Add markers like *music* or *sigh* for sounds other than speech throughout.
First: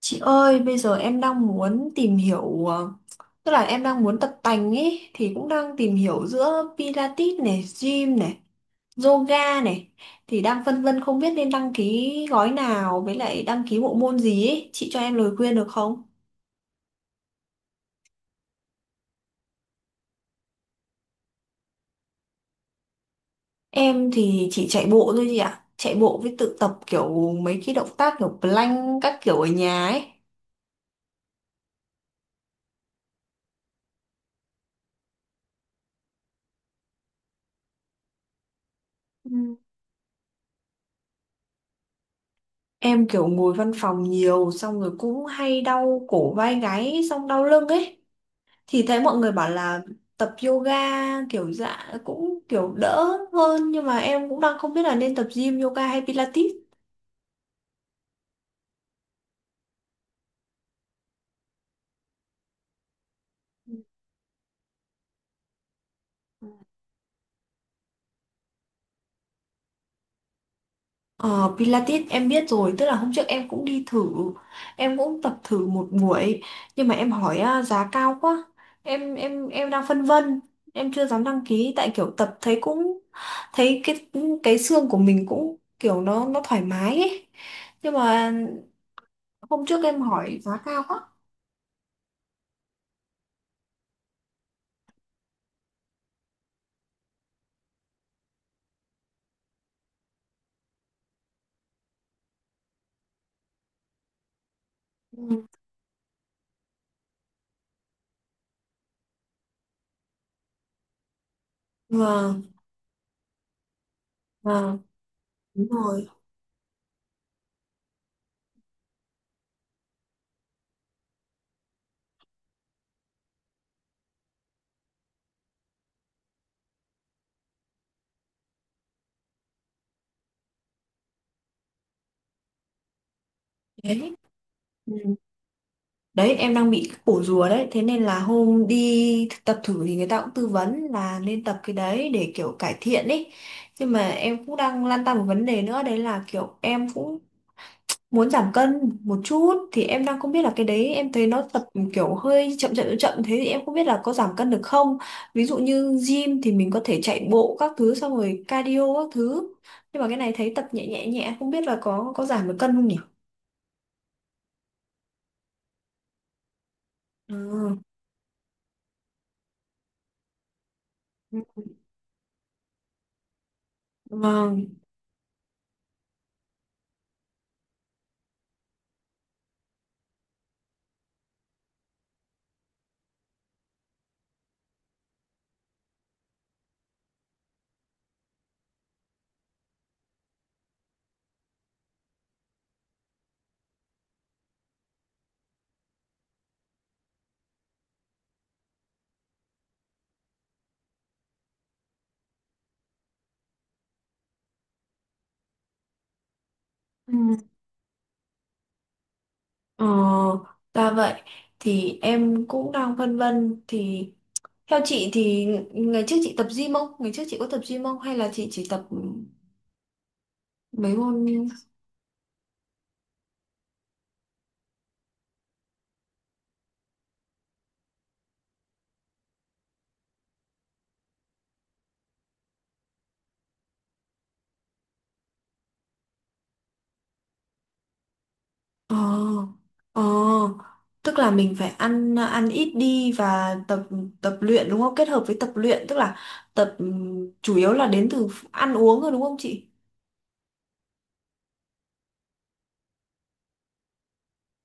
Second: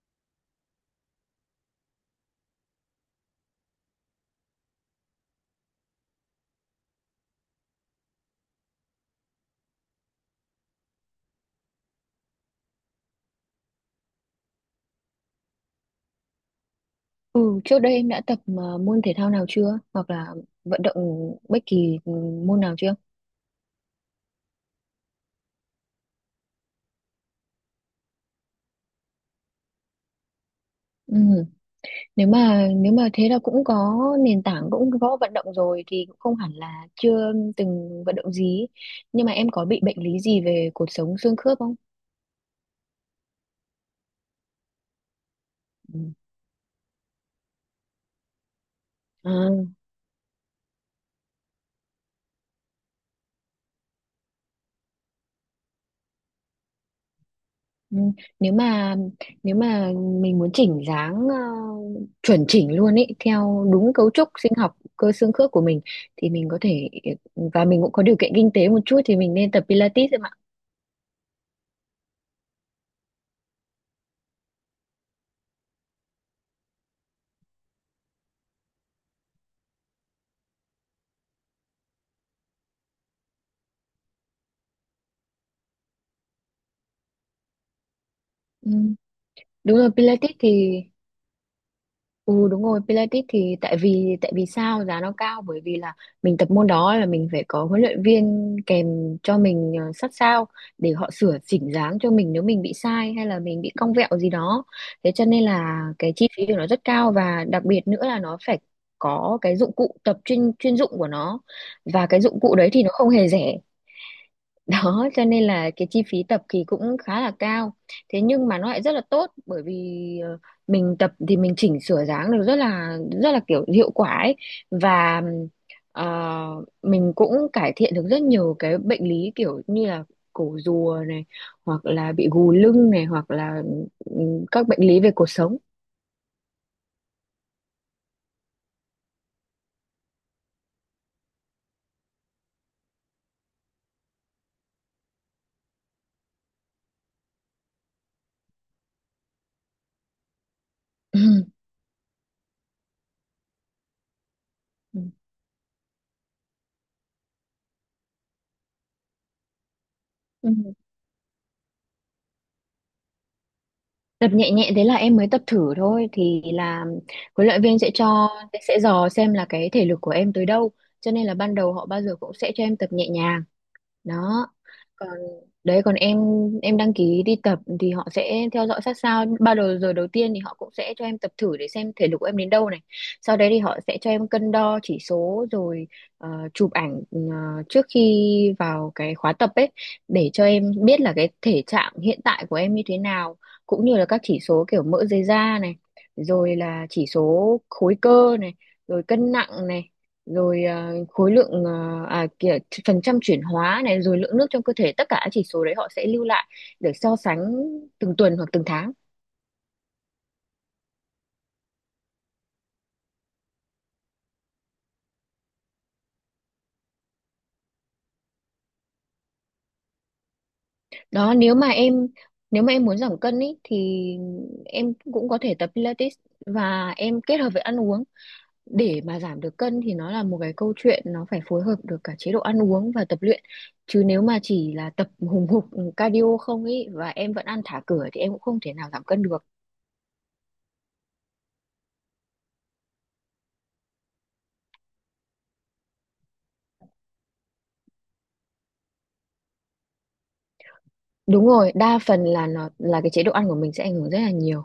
Chị ơi, bây giờ em đang muốn tìm hiểu tức là em đang muốn tập tành ấy thì cũng đang tìm hiểu giữa Pilates này, gym này, yoga này thì đang phân vân không biết nên đăng ký gói nào với lại đăng ký bộ môn gì ấy, chị cho em lời khuyên được không? Ừ, trước đây em đã tập môn thể thao nào chưa? Hoặc là vận động bất kỳ môn nào chưa? Em thì chỉ chạy bộ thôi chị ạ. Chạy bộ với tự tập kiểu mấy cái động tác kiểu plank các kiểu ở nhà ấy. Ừ. Nếu mà thế là cũng có nền tảng cũng có vận động rồi thì cũng không hẳn là chưa từng vận động gì. Nhưng mà em Ừ. có bị bệnh lý gì về cột sống xương khớp không? Em kiểu ngồi văn phòng nhiều xong rồi cũng hay Ừ. đau cổ vai gáy xong đau lưng ấy, thì thấy mọi À, người bảo là tập yoga kiểu dạ cũng kiểu đỡ hơn, nhưng mà em cũng đang không biết là nên tập gym, yoga hay Pilates. ừ. Nếu mà nếu mà mình muốn chỉnh dáng chuẩn chỉnh luôn ấy theo đúng cấu trúc sinh học cơ xương khớp của mình thì mình có thể và mình cũng có điều kiện kinh tế một chút thì mình nên tập Pilates. Ờ, Pilates em biết rồi, tức là hôm trước em cũng đi thử, em cũng tập thử một buổi, nhưng mà em hỏi à, giá cao quá. Em đang phân vân, em chưa dám đăng ký tại kiểu tập thấy cũng thấy cái xương của mình cũng kiểu nó thoải mái ấy, nhưng mà Ừ, hôm đúng trước rồi. em Pilates hỏi thì giá cao quá. ừ, đúng rồi, Pilates thì tại vì sao giá nó cao, bởi vì là mình tập môn đó là mình phải có huấn luyện viên kèm cho mình sát sao để họ sửa chỉnh dáng cho mình nếu mình bị sai hay là mình bị cong vẹo gì đó. Thế cho Ừ. nên là cái chi phí của nó rất cao, và đặc biệt nữa là nó phải có cái dụng cụ tập chuyên chuyên dụng của nó, và cái dụng Vâng, cụ đấy thì nó không hề rẻ, vâng, đó cho nên đúng là cái chi rồi. phí tập thì cũng khá là cao. Thế nhưng mà nó lại rất là tốt, bởi vì mình tập thì mình chỉnh sửa dáng được rất là kiểu hiệu quả ấy. Và ờ, mình cũng cải thiện được rất nhiều cái bệnh lý kiểu như là cổ rùa này, hoặc là bị gù lưng này, hoặc là Đấy. ừ, các bệnh Ừ. lý về cột sống. Đấy, em đang bị cái cổ rùa đấy. Thế nên là hôm đi tập thử thì người ta cũng tư vấn là nên tập cái đấy để kiểu cải thiện ý. Nhưng mà em cũng đang lăn tăn một vấn đề nữa. Đấy là kiểu em cũng muốn giảm cân một chút. Thì em đang không biết là cái đấy, em thấy nó tập *clears throat* kiểu hơi chậm chậm chậm chậm, thế thì em không biết là có giảm cân được không. Ví dụ như gym thì mình có thể chạy bộ các thứ xong rồi cardio các thứ, nhưng mà cái này Ừ. thấy tập nhẹ nhẹ nhẹ, không biết là có giảm được cân không nhỉ? Tập nhẹ nhẹ thế là em mới tập thử thôi thì là Ừ. huấn luyện viên sẽ cho, sẽ dò xem là cái thể lực của em tới đâu, cho nên là ban đầu họ bao giờ cũng sẽ cho em tập nhẹ nhàng. Đó Vâng. còn đấy còn em đăng ký đi tập thì họ sẽ theo dõi sát sao. Bao đầu giờ đầu tiên thì họ cũng sẽ cho em tập thử để xem thể lực của em đến đâu này, sau đấy thì họ sẽ cho em cân đo chỉ số rồi chụp ảnh trước khi vào cái khóa tập ấy, để cho em biết là cái thể trạng hiện tại của em như thế nào, cũng như là các chỉ số kiểu mỡ dưới da này, rồi là chỉ số khối cơ này, rồi cân nặng này, rồi à, khối lượng à, à kìa, phần trăm chuyển hóa này, rồi lượng nước trong cơ thể, tất cả các chỉ số đấy họ sẽ lưu lại để Ừ. so sánh từng tuần hoặc từng tháng. Ờ, ra vậy. Thì em cũng đang phân vân thì theo chị thì ngày trước chị tập gym không? Ngày trước chị có tập gym không? Hay là chị chỉ tập mấy môn. Đó nếu mà em muốn giảm cân ý, thì em cũng có thể tập Pilates và em kết hợp với ăn uống. Để mà giảm được cân thì nó là một cái câu chuyện, nó phải phối hợp được cả chế độ ăn uống và tập luyện, chứ nếu mà chỉ là tập hùng hục cardio không ý và em vẫn ăn thả cửa thì em cũng không thể nào ờ giảm cân được. ờ tức là mình phải ăn ăn ít đi và tập tập luyện đúng không? Kết hợp với tập luyện, tức là tập chủ yếu là đến từ ăn uống rồi đúng không chị? Đúng rồi, đa phần là nó là cái chế độ ăn của mình sẽ ảnh hưởng rất là nhiều.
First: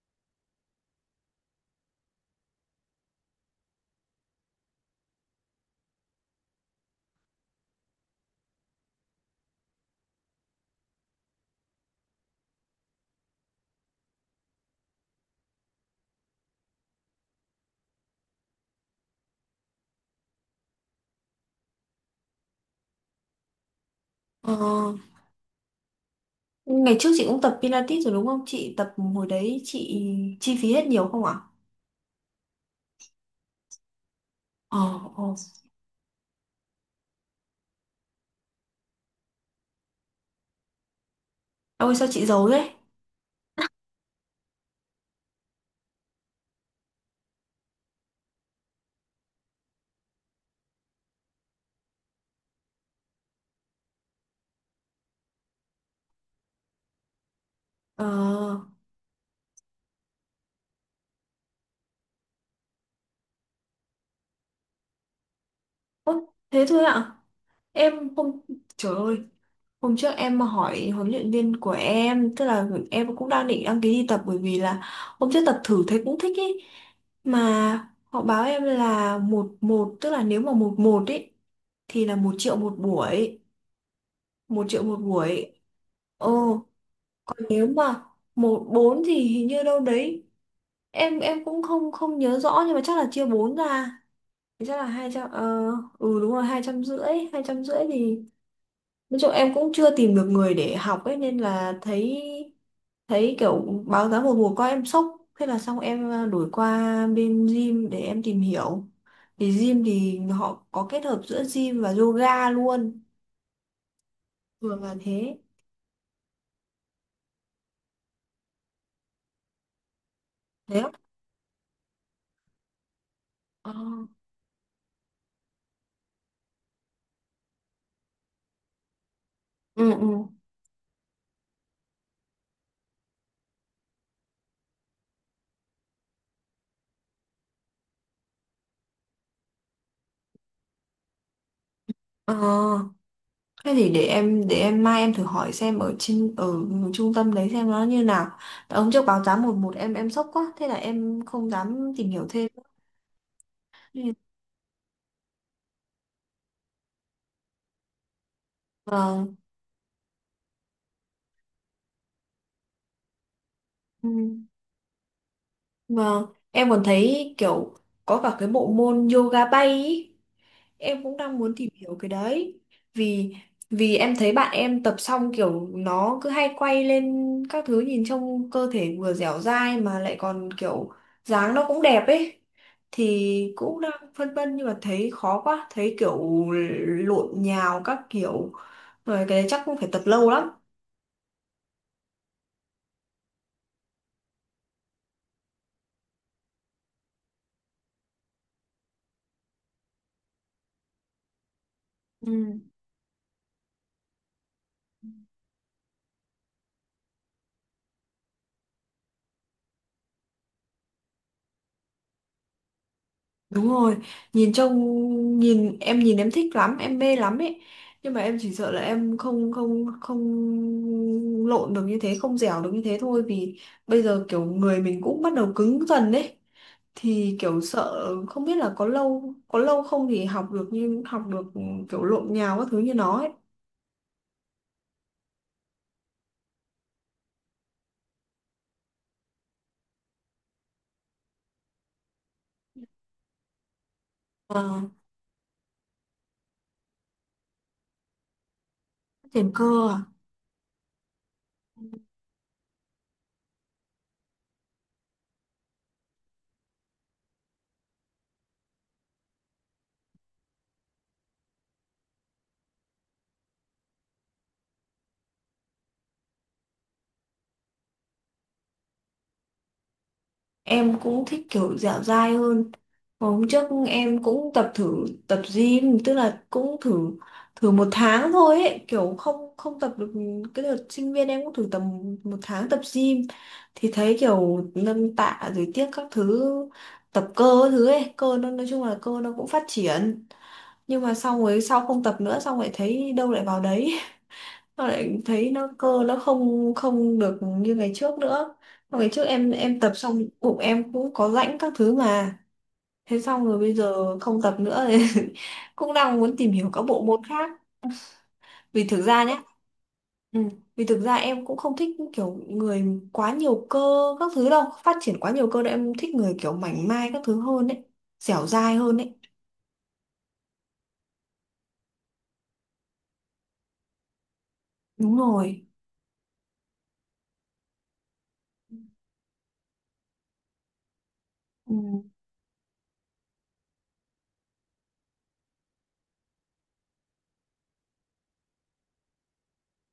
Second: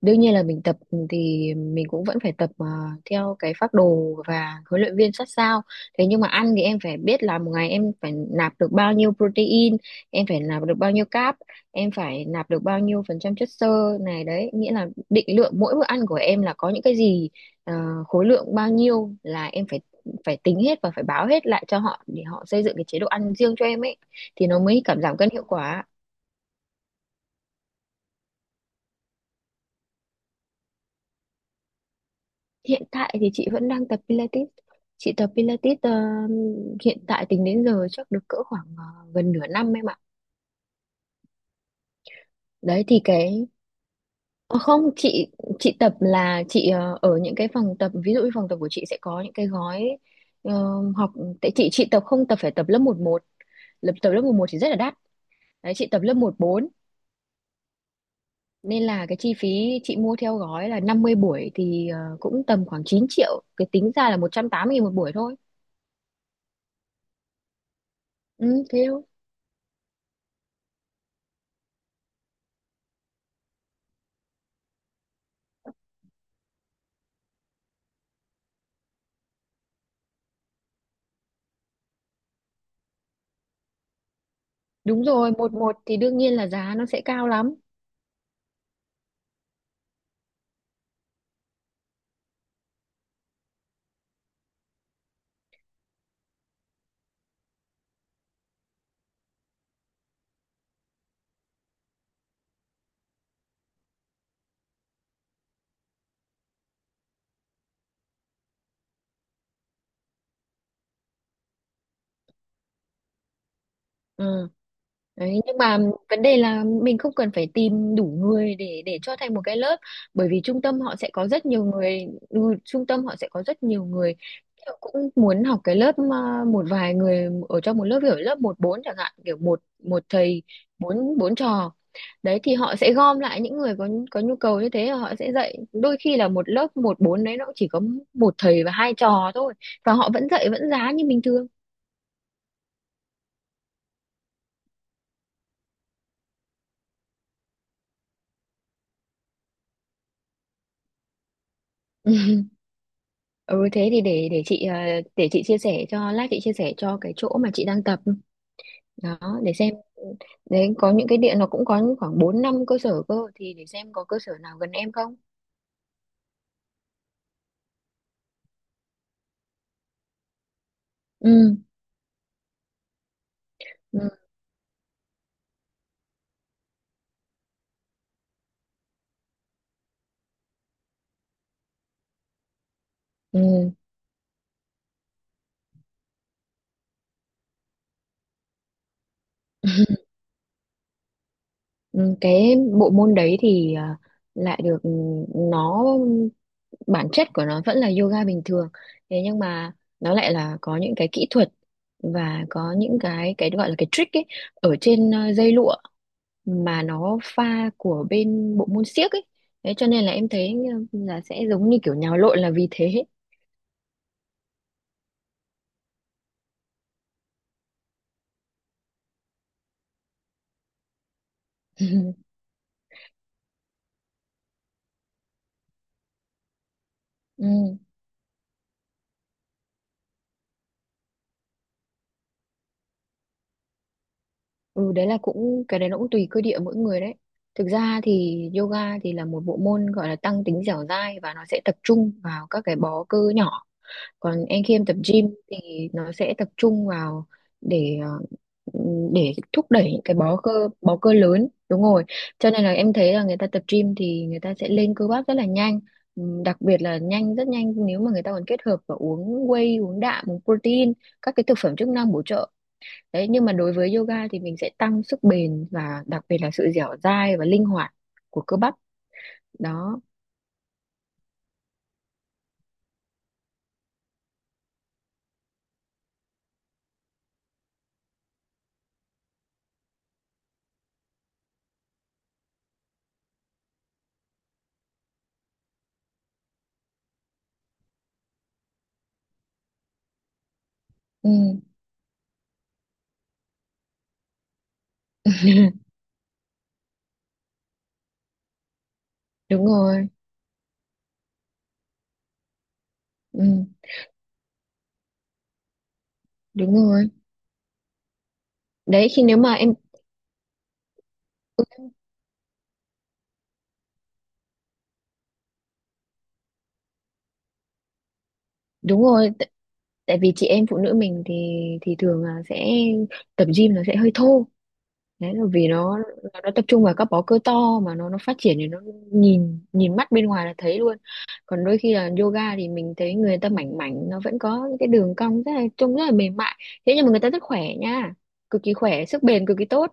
Đương nhiên là mình tập thì mình cũng vẫn phải tập theo cái phác đồ và huấn luyện viên sát sao. Thế nhưng mà ăn thì em phải biết là một ngày em phải nạp được bao nhiêu protein, em phải nạp được bao nhiêu carb, em phải nạp được bao nhiêu phần trăm chất xơ này đấy. Nghĩa là định lượng mỗi bữa ăn của em là có những cái gì, ờ, khối lượng bao nhiêu là em phải phải tính hết và phải báo hết lại cho họ để họ xây dựng cái chế độ ăn riêng cho em ấy, thì Ờ, nó mới cảm giảm cân hiệu quả. ngày trước chị cũng tập Pilates rồi đúng không? Chị tập hồi đấy chị chi phí hết nhiều không ạ? Hiện tại thì chị vẫn đang tập Pilates. Ờ, Chị tập ờ. Pilates hiện tại tính đến giờ chắc được cỡ khoảng gần nửa năm em ạ. Ôi sao chị giấu thế? Đấy thì cái ờ, không chị, chị tập là chị ở những cái phòng tập, ví dụ như phòng tập của chị sẽ có những cái gói ờ, học. Tại chị tập không, tập phải tập lớp 1-1. Lớp tập lớp 1-1 thì rất là đắt. Đấy chị tập lớp 1-4, Ờ, nên là cái chi phí chị mua theo gói là 50 buổi thì cũng tầm khoảng 9 triệu, cái tính ra là 180.000 một buổi thôi. ố, thế thôi ạ. Em không. Ừ thế Trời thôi. ơi, hôm trước em mà hỏi huấn luyện viên của em, tức là em cũng đang định đăng ký đi tập bởi vì là hôm trước tập thử thấy cũng thích ý. Mà họ báo em là một một, tức là nếu mà một một ý thì là 1 triệu một buổi, một triệu một Đúng rồi, buổi. 1-1 thì đương Ồ, nhiên là giá nó sẽ cao còn lắm. nếu mà một bốn thì hình như đâu đấy. Em cũng không không nhớ rõ nhưng mà chắc là chia bốn ra. Thì chắc là hai trăm ờ ừ đúng rồi, 250, 250 thì nói chung em cũng chưa tìm được người để học ấy nên là thấy, thấy kiểu báo giá một mùa qua em sốc, thế là xong em đổi qua bên gym để em tìm hiểu, thì gym thì họ có kết hợp giữa gym và yoga luôn, Ừ. thường là thế. Đấy, nhưng mà vấn đề là mình không cần phải tìm đủ người để cho thành một cái lớp, bởi vì trung tâm Thế á? họ sẽ có rất nhiều người. Ừ, trung tâm họ sẽ có rất Ờ. nhiều người họ cũng muốn học cái lớp à, một vài người ở trong một lớp kiểu lớp 1-4 chẳng hạn, kiểu một Ừ, một ừ. thầy bốn bốn trò. Đấy thì họ sẽ gom lại những người có nhu cầu như thế, họ sẽ dạy. Đôi khi là một lớp 1-4 đấy nó cũng chỉ có một thầy và 2 trò thôi, và họ vẫn dạy, vẫn giá như bình thường. Ờ thế thì để em mai em thử hỏi xem ở trên ở trung tâm đấy xem nó như nào. Tại hôm trước báo giá một một em sốc quá, thế là em không dám tìm hiểu thêm. Ừ thế thì Ừ. để chị chia sẻ cho, lát chị chia sẻ cho cái chỗ mà chị đang tập đó, Vâng. để xem. Đấy có những cái điện nó cũng có khoảng 4-5 cơ sở cơ, thì để xem có Ừ. cơ sở nào gần em không. Vâng, em còn thấy kiểu có cả cái bộ môn yoga bay ý. Em cũng đang muốn Ừ tìm hiểu cái đấy. Vì vì ừ em thấy bạn em tập xong kiểu nó cứ hay quay lên các thứ nhìn trông cơ thể vừa dẻo dai mà lại còn kiểu dáng nó cũng đẹp ấy. Thì ừ, cũng đang phân vân nhưng mà thấy khó quá, thấy kiểu lộn nhào các kiểu. Rồi cái đấy chắc cũng phải tập lâu lắm. ừ. Cái bộ môn đấy thì lại được ừ, nó bản chất của nó vẫn là yoga bình thường, thế nhưng mà nó lại là có những cái kỹ thuật và Ừ. có những cái gọi là cái trick ấy, ở trên dây lụa, mà nó pha của bên bộ môn xiếc ấy. Thế cho nên là em thấy là sẽ giống như kiểu nhào lộn là vì thế. Đúng rồi, nhìn trông, nhìn em, nhìn em thích lắm, em mê lắm ấy. Nhưng mà em chỉ sợ là em không không không lộn được như thế, *laughs* không dẻo được như thế thôi vì bây giờ kiểu người mình cũng bắt đầu cứng dần đấy. Thì kiểu Ừ. sợ không biết là có lâu không thì học được như học được kiểu lộn nhào các thứ như nó ấy. Ừ, đấy là cũng, cái đấy nó cũng tùy cơ địa mỗi người đấy. Thực ra thì yoga thì là một bộ môn gọi là tăng tính dẻo dai và nó sẽ tập trung vào các cái bó cơ nhỏ, còn anh khi Ờ, em tập gym thì nó sẽ tập trung vào để phát để triển thúc cơ đẩy những à? cái bó cơ, bó cơ lớn, đúng rồi. Cho nên là em thấy là người ta tập gym thì người ta sẽ lên cơ bắp rất là nhanh. Đặc biệt là nhanh, rất nhanh nếu mà người ta còn kết hợp và uống whey, uống đạm, uống protein, các cái thực phẩm chức năng bổ trợ. Đấy nhưng mà đối với yoga thì mình sẽ tăng sức bền và đặc biệt là sự dẻo dai và linh hoạt của cơ bắp đó. Em cũng thích kiểu dẻo dai hơn. Hôm trước em cũng tập thử tập gym, tức là cũng thử thử một tháng thôi ấy, kiểu không không tập được. Cái đợt sinh viên em cũng thử tầm một tháng tập gym thì thấy kiểu nâng tạ rồi tiếc các thứ, tập cơ các thứ ấy, cơ nó nói chung là cơ nó cũng phát triển, nhưng mà xong rồi Ừm, sau không tập nữa xong lại thấy đâu lại vào đấy. Tao lại thấy nó *laughs* cơ nó không không được như ngày trước nữa. Ngày trước em đúng em tập rồi. xong bụng em cũng có rãnh các thứ mà. Thế xong rồi Ừm, bây giờ không tập nữa *laughs* thì cũng đang muốn tìm hiểu đúng các bộ rồi. môn khác. Vì thực Đấy khi ra nếu nhé, mà em, ừ, vì thực ra em cũng không thích kiểu người quá nhiều cơ các thứ đâu, phát triển quá nhiều cơ đâu, em thích người kiểu mảnh mai các thứ hơn đấy, dẻo dai hơn đúng đấy. rồi tại vì chị em phụ nữ mình thì thường là sẽ tập gym nó sẽ hơi thô. Đúng Đấy là rồi. vì nó tập trung vào các bó cơ to mà nó phát triển thì nó nhìn nhìn mắt bên ngoài là thấy luôn. Còn Ừ. đôi khi là yoga thì mình thấy người ta mảnh mảnh, nó vẫn có những cái đường cong rất là, trông rất là mềm mại, thế nhưng mà người ta rất khỏe nha, cực kỳ khỏe, sức bền cực kỳ tốt.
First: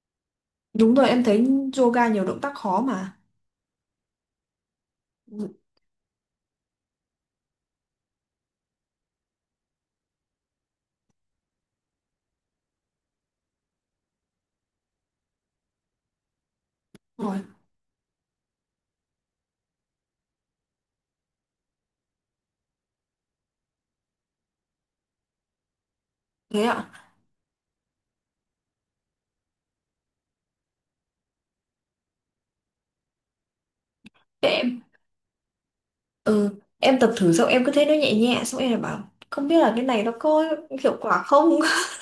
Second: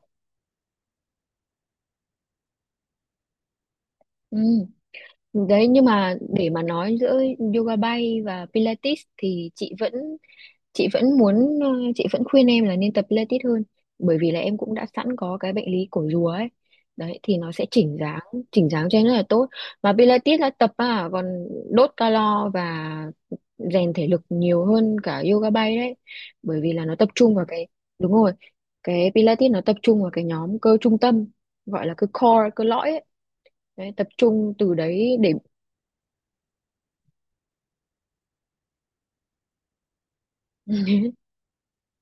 Đúng rồi, em thấy yoga nhiều động tác khó mà. Ừ. Đúng Đấy nhưng mà để mà nói giữa yoga bay và Pilates thì chị vẫn muốn chị vẫn khuyên em là nên tập Pilates hơn, bởi vì là em cũng đã sẵn có cái bệnh lý cổ rùa ấy. Đấy thì rồi, nó sẽ chỉnh dáng, chỉnh dáng cho em rất là tốt, mà Pilates là tập à, còn đốt calo và rèn thể lực nhiều hơn cả yoga bay đấy, bởi thế vì ạ. là nó tập trung vào cái, đúng rồi, cái Pilates nó tập trung vào cái nhóm cơ trung tâm, gọi là cơ core, cơ lõi ấy. Đấy, tập trung Thế, từ đấy để ừ, em tập thử xong em cứ thấy nó nhẹ nhẹ xong em lại bảo không biết là cái này nó có hiệu *laughs* quả không. *laughs*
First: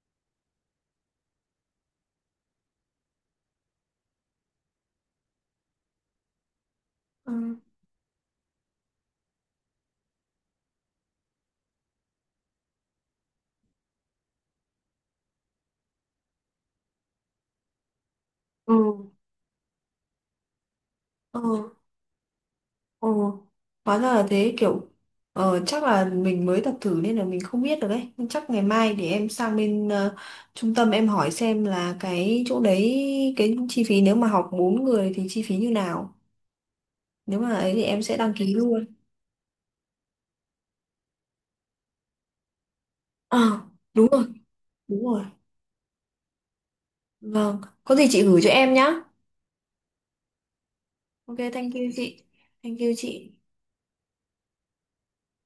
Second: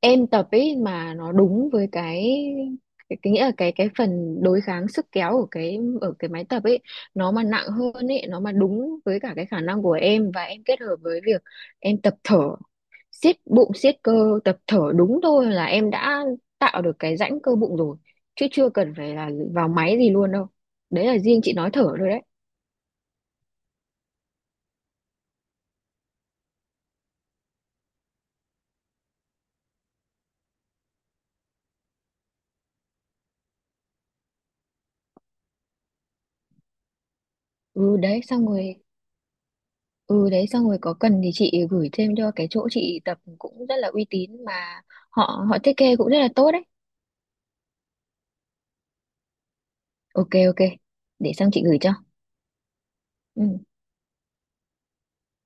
em tập ấy mà nó đúng với cái nghĩa là cái phần đối kháng sức kéo của cái ở cái máy tập ấy, nó mà Ừ. nặng hơn ấy, nó mà đúng với cả cái khả năng của em, và em kết hợp với việc em tập thở, siết bụng siết cơ, tập thở đúng thôi là em đã tạo được cái rãnh cơ bụng rồi, chứ chưa Ừ. cần phải là vào máy gì luôn đâu. Đấy là riêng chị nói Ừ, thở thôi đấy. ừ, hóa ra là thế kiểu. Ờ, chắc là mình mới tập thử nên là mình không biết được đấy, nhưng chắc ngày mai để em sang bên trung tâm em hỏi xem là cái chỗ đấy, cái chi phí nếu mà học 4 người thì chi phí như nào, nếu mà ấy thì Ừ em sẽ đấy đăng xong ký rồi. luôn. Ừ đấy xong rồi, có cần thì chị gửi thêm cho cái chỗ chị tập, Ờ cũng rất là uy đúng rồi, tín mà, đúng rồi. họ họ thiết kế cũng rất là tốt đấy. Vâng, có gì chị gửi cho em nhá. Ok ok. Để Ok, xong chị thank gửi you cho. chị, thank you chị. Ừ.